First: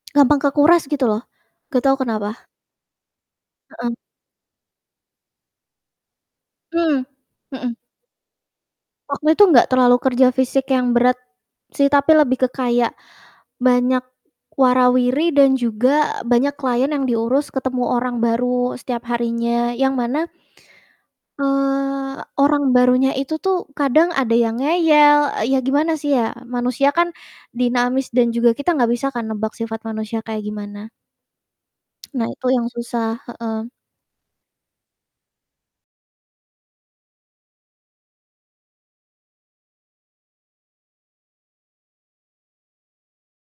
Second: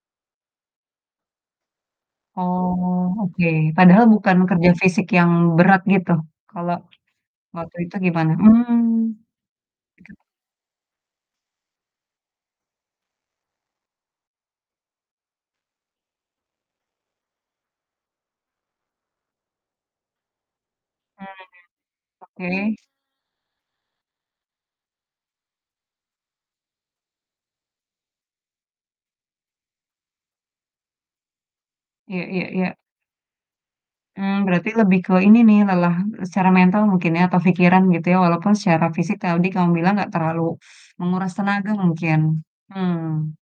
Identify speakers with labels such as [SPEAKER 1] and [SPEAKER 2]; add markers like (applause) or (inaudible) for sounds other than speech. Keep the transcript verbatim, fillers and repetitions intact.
[SPEAKER 1] Gampang kekuras gitu loh, gak tau kenapa.
[SPEAKER 2] Oh, oke.
[SPEAKER 1] Heeh.
[SPEAKER 2] Padahal bukan kerja fisik yang berat gitu, kalo
[SPEAKER 1] Mmm, mhm.
[SPEAKER 2] waktu itu gimana? Mmm.
[SPEAKER 1] Waktu itu gak terlalu kerja fisik yang berat, sih, tapi lebih ke kayak banyak wara-wiri dan juga banyak klien yang diurus ketemu orang baru setiap harinya, yang mana eee,
[SPEAKER 2] Hmm,
[SPEAKER 1] orang
[SPEAKER 2] oke.
[SPEAKER 1] barunya itu tuh kadang ada yang ngeyel, e ya gimana sih ya, manusia kan, dinamis dan juga kita gak bisa kan nebak sifat manusia kayak gimana?
[SPEAKER 2] Iya
[SPEAKER 1] Nah, itu
[SPEAKER 2] iya
[SPEAKER 1] yang
[SPEAKER 2] iya.
[SPEAKER 1] susah, heeh.
[SPEAKER 2] Mmm, berarti lebih ke ini nih lelah, e secara mental mungkin ya atau pikiran gitu ya walaupun secara fisik taudi kamu bilang gak terlalu (sucks teeth) menguras tenaga mungkin. Mhm.